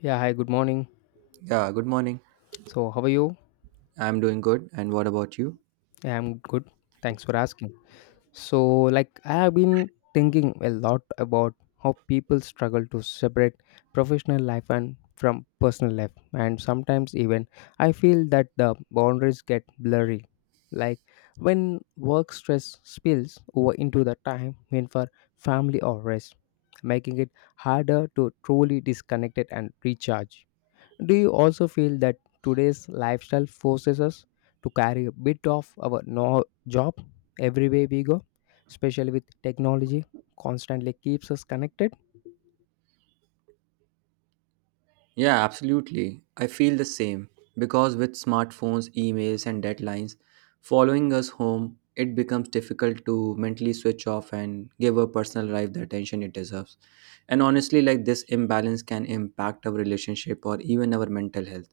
Yeah, hi, good morning. Yeah, good morning. So, how are you? I'm doing good. And what about you? I'm good. Thanks for asking. So, I have been thinking a lot about how people struggle to separate professional life and from personal life, and sometimes even I feel that the boundaries get blurry. Like, when work stress spills over into the time when for family or rest, making it harder to truly disconnect it and recharge. Do you also feel that today's lifestyle forces us to carry a bit of our no job everywhere we go, especially with technology constantly keeps us connected? Yeah, absolutely. I feel the same because with smartphones, emails, and deadlines following us home, it becomes difficult to mentally switch off and give our personal life the attention it deserves. And honestly, like, this imbalance can impact our relationship or even our mental health.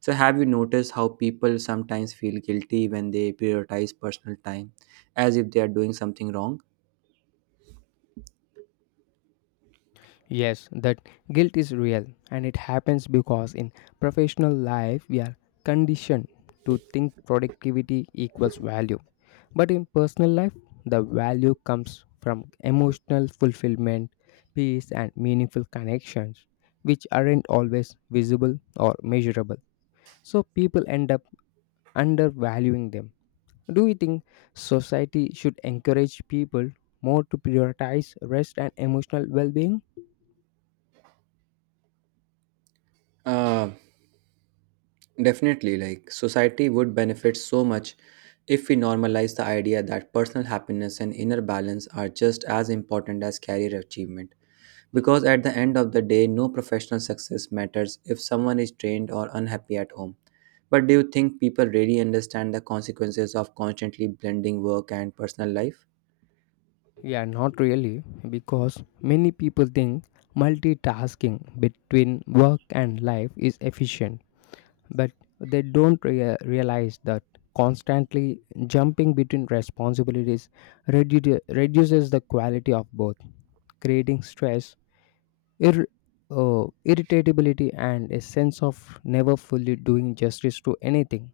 So, have you noticed how people sometimes feel guilty when they prioritize personal time as if they are doing something wrong? Yes, that guilt is real and it happens because in professional life we are conditioned to think productivity equals value. But in personal life, the value comes from emotional fulfillment, peace, and meaningful connections, which aren't always visible or measurable. So people end up undervaluing them. Do you think society should encourage people more to prioritize rest and emotional well being? Uh, Definitely, like, society would benefit so much if we normalize the idea that personal happiness and inner balance are just as important as career achievement. Because at the end of the day, no professional success matters if someone is drained or unhappy at home. But do you think people really understand the consequences of constantly blending work and personal life? Yeah, not really, because many people think multitasking between work and life is efficient, but they don't realize that constantly jumping between responsibilities reduces the quality of both, creating stress, ir- irritability, and a sense of never fully doing justice to anything.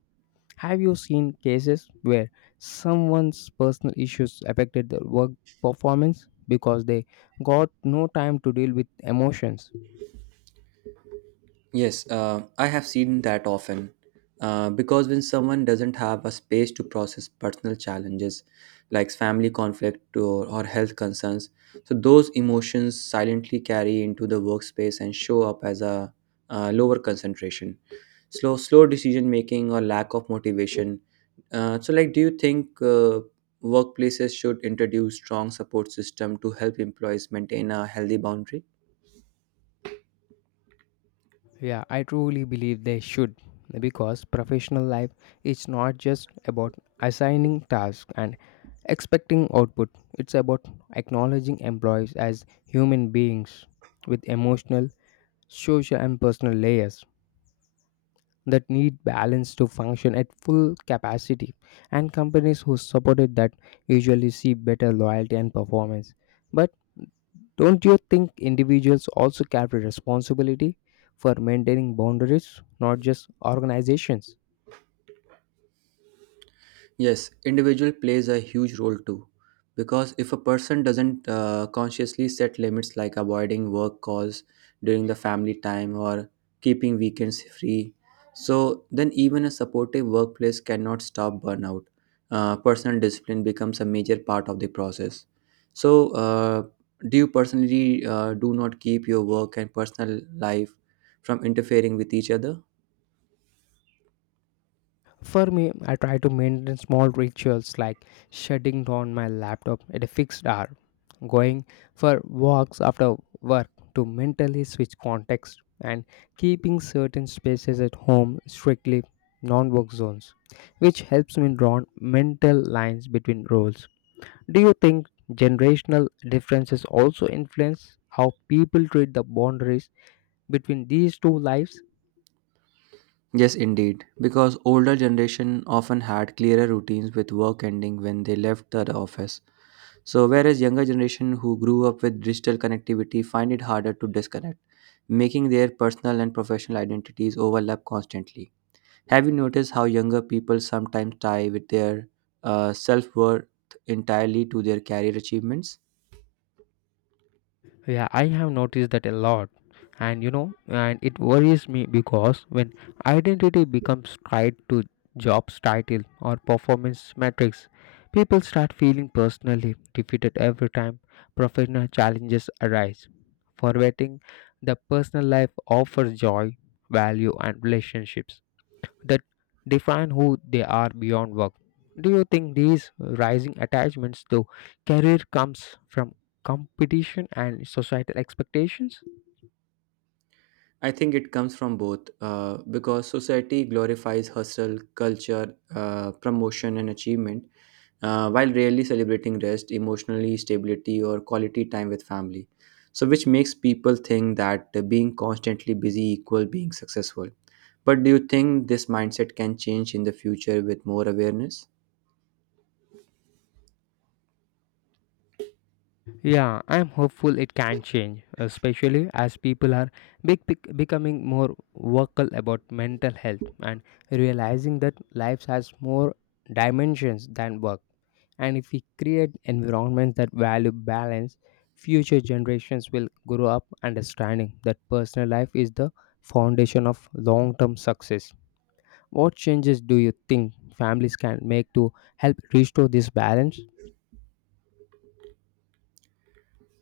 Have you seen cases where someone's personal issues affected their work performance because they got no time to deal with emotions? Yes, I have seen that often. Because when someone doesn't have a space to process personal challenges like family conflict or health concerns, so those emotions silently carry into the workspace and show up as a, lower concentration, slow decision making, or lack of motivation. So, like, do you think workplaces should introduce strong support system to help employees maintain a healthy boundary? Yeah, I truly believe they should because professional life is not just about assigning tasks and expecting output, it's about acknowledging employees as human beings with emotional, social, and personal layers that need balance to function at full capacity, and companies who supported that usually see better loyalty and performance. But don't you think individuals also carry responsibility for maintaining boundaries, not just organizations? Yes, individual plays a huge role too. Because if a person doesn't consciously set limits like avoiding work calls during the family time or keeping weekends free, so then even a supportive workplace cannot stop burnout. Personal discipline becomes a major part of the process. So, do you personally do not keep your work and personal life from interfering with each other? For me, I try to maintain small rituals like shutting down my laptop at a fixed hour, going for walks after work to mentally switch context, and keeping certain spaces at home strictly non work zones, which helps me draw mental lines between roles. Do you think generational differences also influence how people treat the boundaries between these two lives? Yes, indeed, because older generation often had clearer routines with work ending when they left the office. So whereas younger generation who grew up with digital connectivity find it harder to disconnect, making their personal and professional identities overlap constantly. Have you noticed how younger people sometimes tie with their self-worth entirely to their career achievements? Yeah, I have noticed that a lot. And you know, and it worries me because when identity becomes tied to job's title or performance metrics, people start feeling personally defeated every time professional challenges arise, forgetting the personal life offers joy, value, and relationships that define who they are beyond work. Do you think these rising attachments to career comes from competition and societal expectations? I think it comes from both because society glorifies hustle, culture, promotion, and achievement while rarely celebrating rest, emotionally stability, or quality time with family. So, which makes people think that being constantly busy equal being successful. But do you think this mindset can change in the future with more awareness? Yeah, I'm hopeful it can change, especially as people are becoming more vocal about mental health and realizing that life has more dimensions than work. And if we create environments that value balance, future generations will grow up understanding that personal life is the foundation of long term success. What changes do you think families can make to help restore this balance?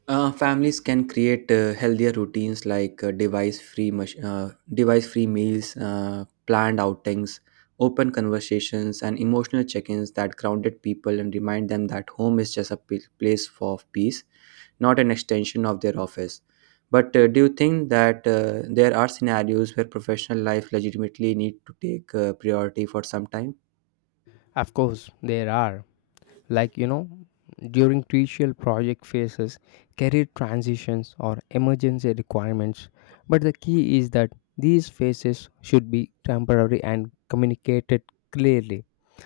Families can create healthier routines like device-free meals, planned outings, open conversations, and emotional check-ins that grounded people and remind them that home is just a place for peace, not an extension of their office. But do you think that there are scenarios where professional life legitimately need to take priority for some time? Of course, there are, like, during crucial project phases, career transitions, or emergency requirements, but the key is that these phases should be temporary and communicated clearly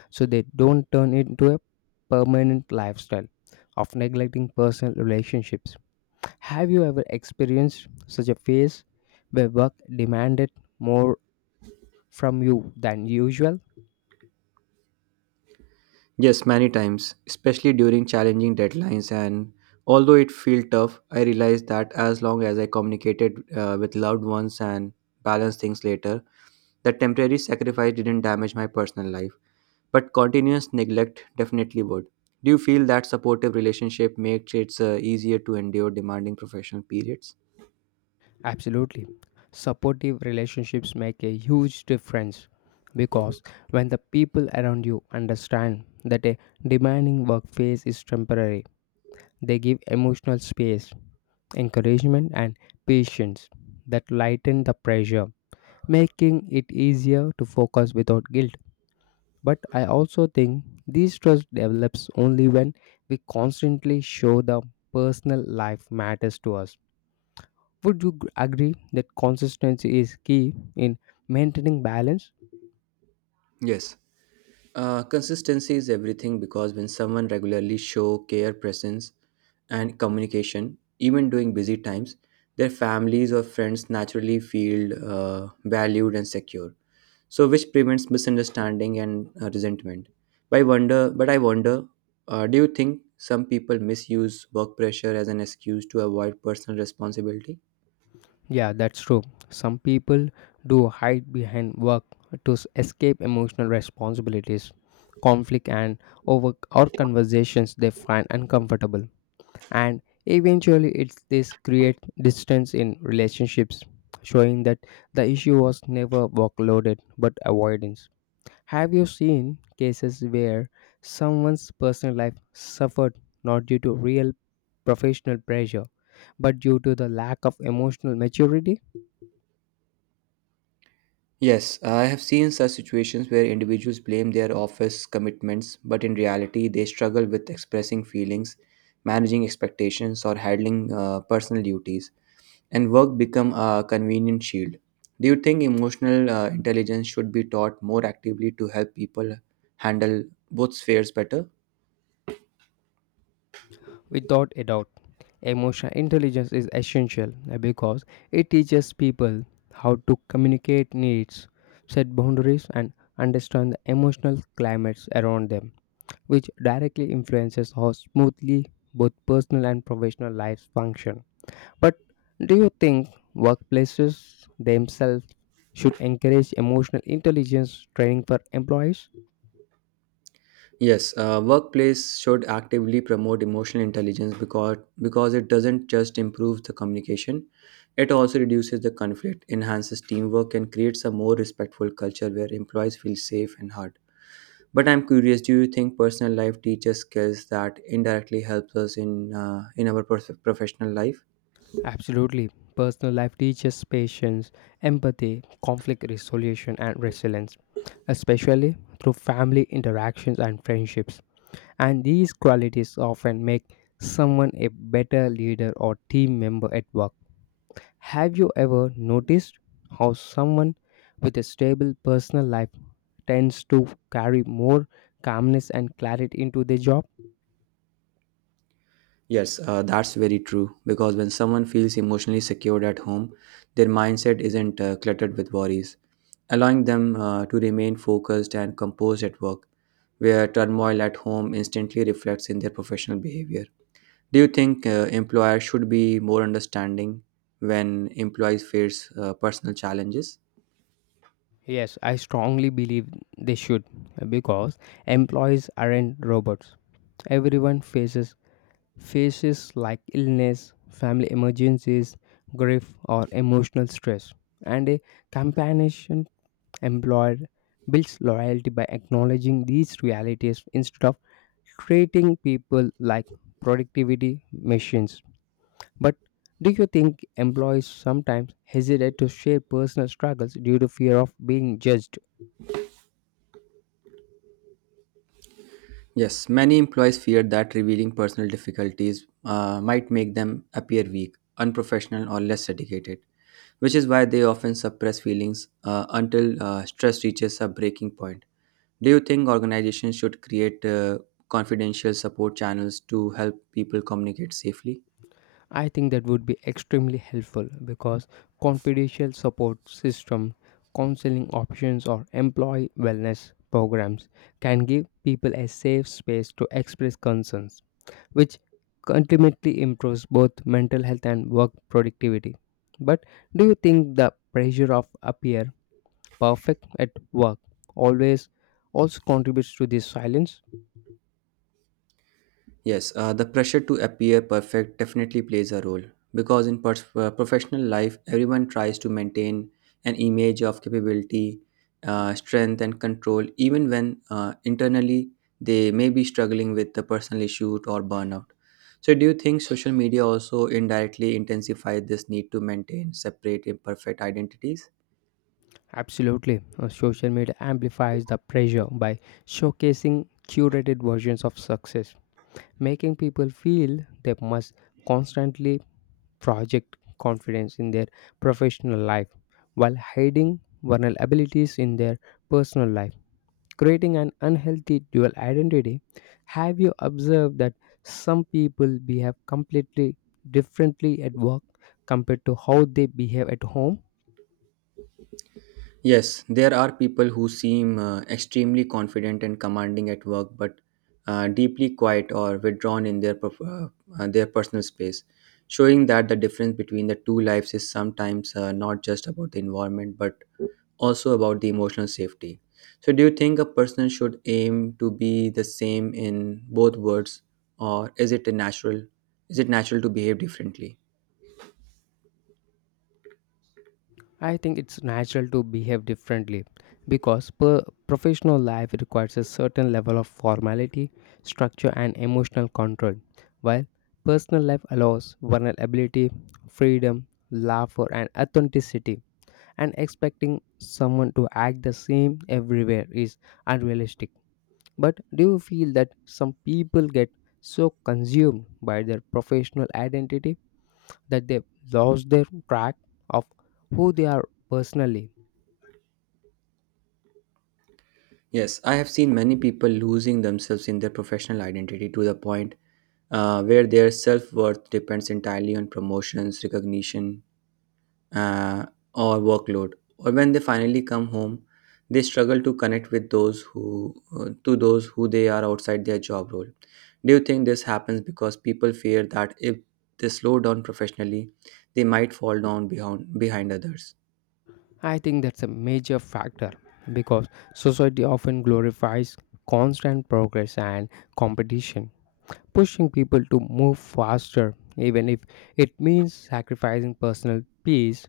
so they don't turn into a permanent lifestyle of neglecting personal relationships. Have you ever experienced such a phase where work demanded more from you than usual? Yes, many times, especially during challenging deadlines. And although it felt tough, I realized that as long as I communicated with loved ones and balanced things later, the temporary sacrifice didn't damage my personal life. But continuous neglect definitely would. Do you feel that supportive relationship makes it easier to endure demanding professional periods? Absolutely. Supportive relationships make a huge difference because when the people around you understand that a demanding work phase is temporary, they give emotional space, encouragement, and patience that lighten the pressure, making it easier to focus without guilt. But I also think this trust develops only when we constantly show the personal life matters to us. Would you agree that consistency is key in maintaining balance? Yes. Consistency is everything because when someone regularly show care, presence, and communication, even during busy times, their families or friends naturally feel valued and secure. So, which prevents misunderstanding and resentment. But I wonder. Do you think some people misuse work pressure as an excuse to avoid personal responsibility? Yeah, that's true. Some people do hide behind work to escape emotional responsibilities, conflict, and over or conversations they find uncomfortable. And eventually, it's this creates distance in relationships, showing that the issue was never workloaded but avoidance. Have you seen cases where someone's personal life suffered not due to real professional pressure, but due to the lack of emotional maturity? Yes, I have seen such situations where individuals blame their office commitments, but in reality, they struggle with expressing feelings, managing expectations, or handling personal duties, and work become a convenient shield. Do you think emotional intelligence should be taught more actively to help people handle both spheres better? Without a doubt, emotional intelligence is essential because it teaches people how to communicate needs, set boundaries, and understand the emotional climates around them, which directly influences how smoothly both personal and professional lives function. But do you think workplaces themselves should encourage emotional intelligence training for employees? Yes, workplace should actively promote emotional intelligence because it doesn't just improve the communication, it also reduces the conflict, enhances teamwork, and creates a more respectful culture where employees feel safe and heard. But I'm curious, do you think personal life teaches skills that indirectly helps us in our professional life? Absolutely. Personal life teaches patience, empathy, conflict resolution, and resilience, especially through family interactions and friendships. And these qualities often make someone a better leader or team member at work. Have you ever noticed how someone with a stable personal life tends to carry more calmness and clarity into their job? Yes, that's very true. Because when someone feels emotionally secured at home, their mindset isn't cluttered with worries, allowing them to remain focused and composed at work, where turmoil at home instantly reflects in their professional behavior. Do you think employers should be more understanding when employees face personal challenges? Yes, I strongly believe they should because employees aren't robots. Everyone faces like illness, family emergencies, grief or emotional stress. And a compassionate employer builds loyalty by acknowledging these realities instead of treating people like productivity machines. But do you think employees sometimes hesitate to share personal struggles due to fear of being judged? Yes, many employees fear that revealing personal difficulties might make them appear weak, unprofessional, or less dedicated, which is why they often suppress feelings until stress reaches a breaking point. Do you think organizations should create confidential support channels to help people communicate safely? I think that would be extremely helpful because confidential support system, counseling options or employee wellness programs can give people a safe space to express concerns, which ultimately improves both mental health and work productivity. But do you think the pressure of appear perfect at work always also contributes to this silence? Yes, the pressure to appear perfect definitely plays a role because in professional life, everyone tries to maintain an image of capability, strength, and control, even when internally they may be struggling with the personal issue or burnout. So, do you think social media also indirectly intensifies this need to maintain separate imperfect identities? Absolutely. Social media amplifies the pressure by showcasing curated versions of success, making people feel they must constantly project confidence in their professional life while hiding vulnerabilities in their personal life, creating an unhealthy dual identity. Have you observed that some people behave completely differently at work compared to how they behave at home? Yes, there are people who seem extremely confident and commanding at work, but deeply quiet or withdrawn in their their personal space, showing that the difference between the two lives is sometimes not just about the environment but also about the emotional safety. So, do you think a person should aim to be the same in both worlds, or is it a natural? Is it natural to behave differently? I think it's natural to behave differently because per professional life requires a certain level of formality, structure, and emotional control, while personal life allows vulnerability, freedom, laughter, and authenticity. And expecting someone to act the same everywhere is unrealistic. But do you feel that some people get so consumed by their professional identity that they lose their track of who they are personally? Yes, I have seen many people losing themselves in their professional identity to the point where their self worth depends entirely on promotions, recognition, uh, or workload. Or when they finally come home, they struggle to connect with those who to those who they are outside their job role. Do you think this happens because people fear that if they slow down professionally, they might fall down behind others? I think that's a major factor because society often glorifies constant progress and competition, pushing people to move faster, even if it means sacrificing personal peace,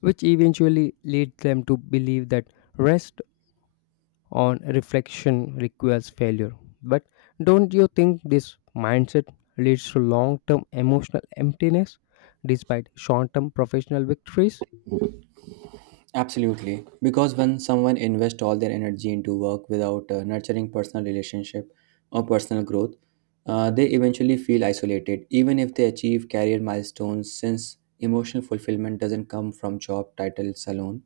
which eventually leads them to believe that rest on reflection requires failure. But don't you think this mindset leads to long term emotional emptiness despite short term professional victories? Absolutely. Because when someone invests all their energy into work without nurturing personal relationship or personal growth, they eventually feel isolated, even if they achieve career milestones, since emotional fulfillment doesn't come from job titles alone.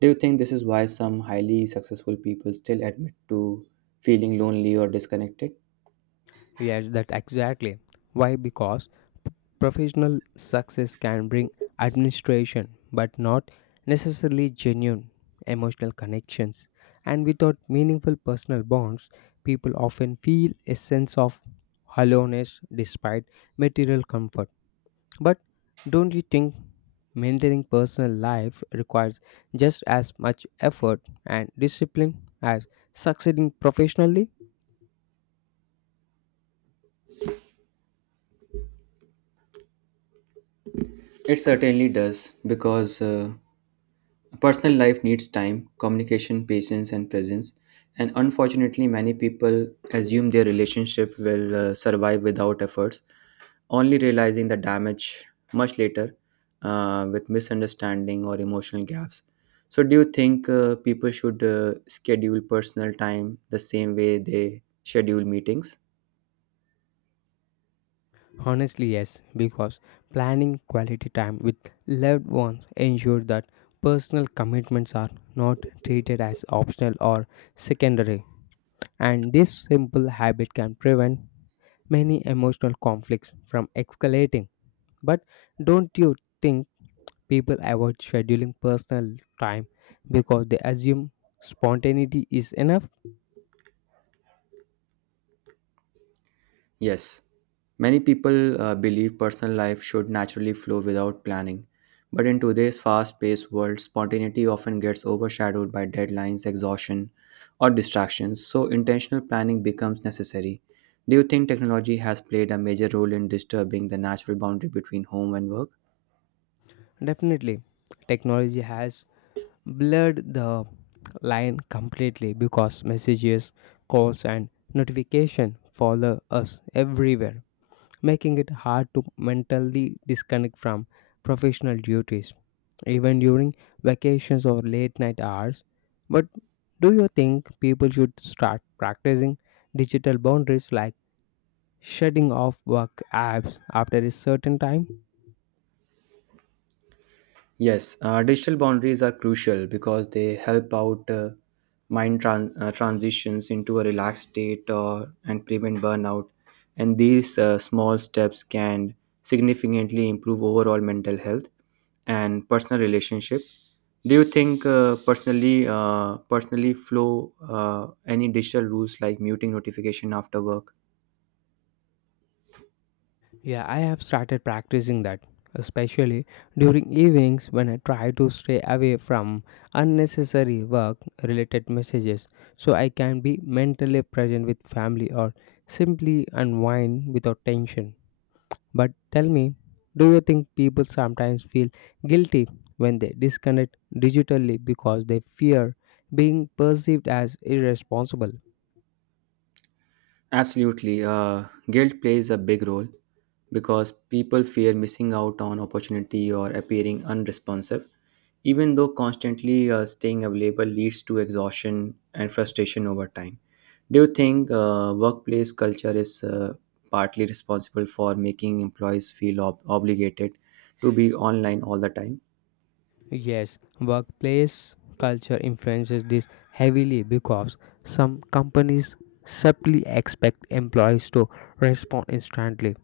Do you think this is why some highly successful people still admit to feeling lonely or disconnected? Yes, that's exactly why. Because professional success can bring administration, but not necessarily genuine emotional connections. And without meaningful personal bonds, people often feel a sense of hollowness despite material comfort. But don't you think maintaining personal life requires just as much effort and discipline as succeeding professionally? It certainly does, because personal life needs time, communication, patience, and presence. And unfortunately, many people assume their relationship will survive without efforts, only realizing the damage much later with misunderstanding or emotional gaps. So, do you think people should schedule personal time the same way they schedule meetings? Honestly, yes, because planning quality time with loved ones ensures that personal commitments are not treated as optional or secondary, and this simple habit can prevent many emotional conflicts from escalating. But don't you think people avoid scheduling personal time because they assume spontaneity is enough? Yes, many people believe personal life should naturally flow without planning. But in today's fast paced world, spontaneity often gets overshadowed by deadlines, exhaustion, or distractions, so intentional planning becomes necessary. Do you think technology has played a major role in disturbing the natural boundary between home and work? Definitely, technology has blurred the line completely because messages, calls, and notification follow us everywhere, making it hard to mentally disconnect from professional duties, even during vacations or late night hours. But do you think people should start practicing digital boundaries like shutting off work apps after a certain time? Yes, digital boundaries are crucial because they help out transitions into a relaxed state or, and prevent burnout. And these small steps can significantly improve overall mental health and personal relationship. Do you think personally, flow any digital rules like muting notification after work? Yeah, I have started practicing that, especially during evenings when I try to stay away from unnecessary work related messages so I can be mentally present with family or simply unwind without tension. But tell me, do you think people sometimes feel guilty when they disconnect digitally because they fear being perceived as irresponsible? Absolutely. Guilt plays a big role because people fear missing out on opportunity or appearing unresponsive. Even though constantly staying available leads to exhaustion and frustration over time. Do you think workplace culture is partly responsible for making employees feel obligated to be online all the time? Yes, workplace culture influences this heavily because some companies simply expect employees to respond instantly,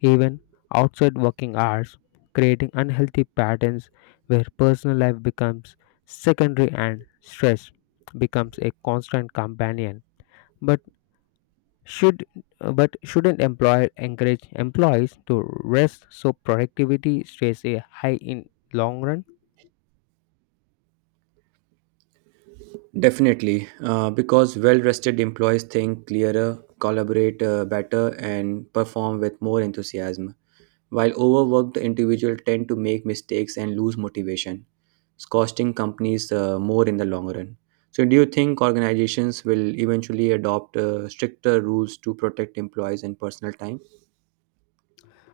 even outside working hours, creating unhealthy patterns where personal life becomes secondary and stress becomes a constant companion. But should, but shouldn't employer encourage employees to rest so productivity stays a high in long run? Definitely, because well rested employees think clearer, collaborate better, and perform with more enthusiasm. While overworked, the individual tend to make mistakes and lose motivation, costing companies more in the long run. So, do you think organizations will eventually adopt stricter rules to protect employees and personal time?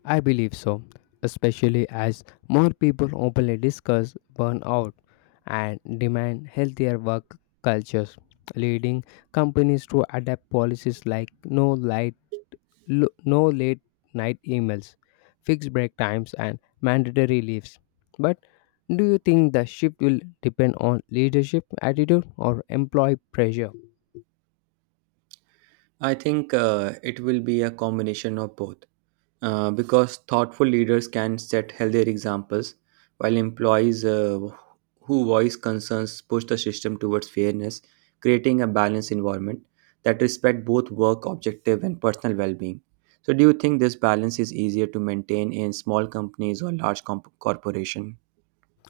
I believe so, especially as more people openly discuss burnout and demand healthier work cultures, leading companies to adapt policies like no light, no late night emails, fixed break times, and mandatory leaves. But do you think the shift will depend on leadership attitude or employee pressure? I think it will be a combination of both. Because thoughtful leaders can set healthier examples, while employees who voice concerns push the system towards fairness, creating a balanced environment that respect both work objective and personal well-being. So, do you think this balance is easier to maintain in small companies or large corporation?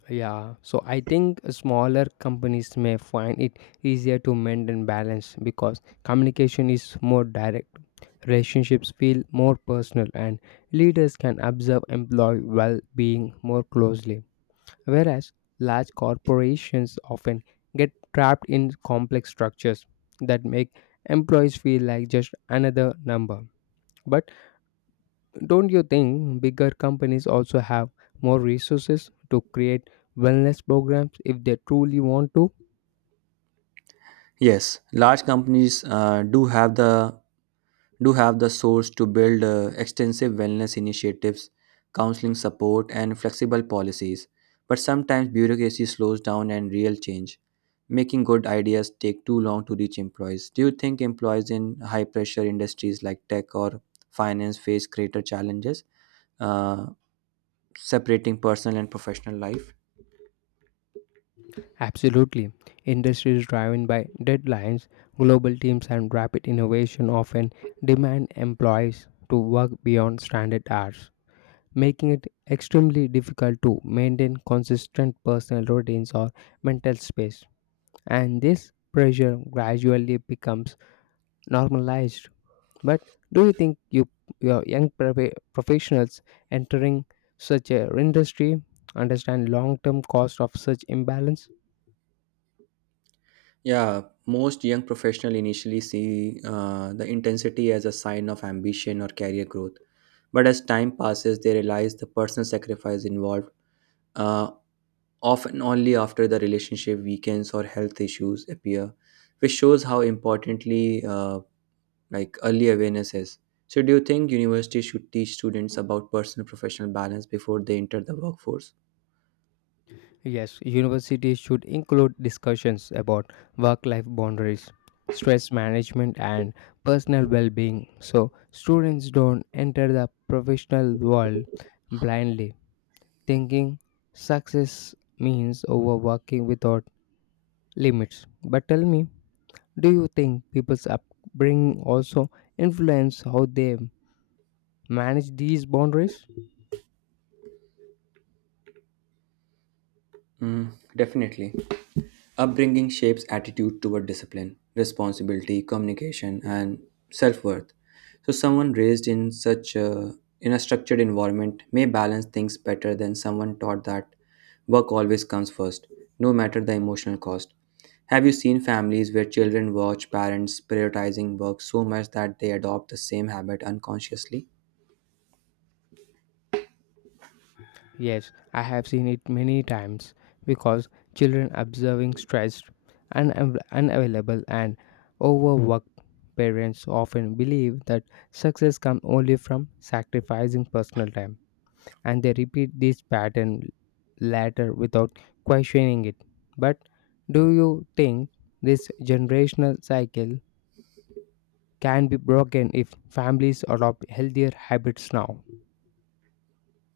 Yeah, so I think smaller companies may find it easier to maintain balance because communication is more direct, relationships feel more personal, and leaders can observe employee well being more closely. Whereas large corporations often get trapped in complex structures that make employees feel like just another number. But don't you think bigger companies also have more resources to create wellness programs if they truly want to? Yes, large companies do have the source to build extensive wellness initiatives, counseling support, and flexible policies. But sometimes bureaucracy slows down and real change, making good ideas take too long to reach employees. Do you think employees in high pressure industries like tech or finance face greater challenges uh, separating personal and professional life? Absolutely. Industries driven by deadlines, global teams, and rapid innovation often demand employees to work beyond standard hours, making it extremely difficult to maintain consistent personal routines or mental space. And this pressure gradually becomes normalized. But do you think your young professionals entering such a industry understand long-term cost of such imbalance? Yeah, most young professionals initially see the intensity as a sign of ambition or career growth. But as time passes, they realize the personal sacrifice involved, uh, often only after the relationship weakens or health issues appear, which shows how importantly like early awareness is. So, do you think universities should teach students about personal professional balance before they enter the workforce? Yes, universities should include discussions about work-life boundaries, stress management, and personal well-being, so students don't enter the professional world blindly, thinking success means overworking without limits. But tell me, do you think people's upbringing also influence how they manage these boundaries? Mm, definitely. Upbringing shapes attitude toward discipline, responsibility, communication, and self worth. So, someone raised in a structured environment may balance things better than someone taught that work always comes first, no matter the emotional cost. Have you seen families where children watch parents prioritizing work so much that they adopt the same habit unconsciously? Yes, I have seen it many times because children observing stressed, unavailable, and overworked parents often believe that success comes only from sacrificing personal time, and they repeat this pattern later without questioning it. But do you think this generational cycle can be broken if families adopt healthier habits now.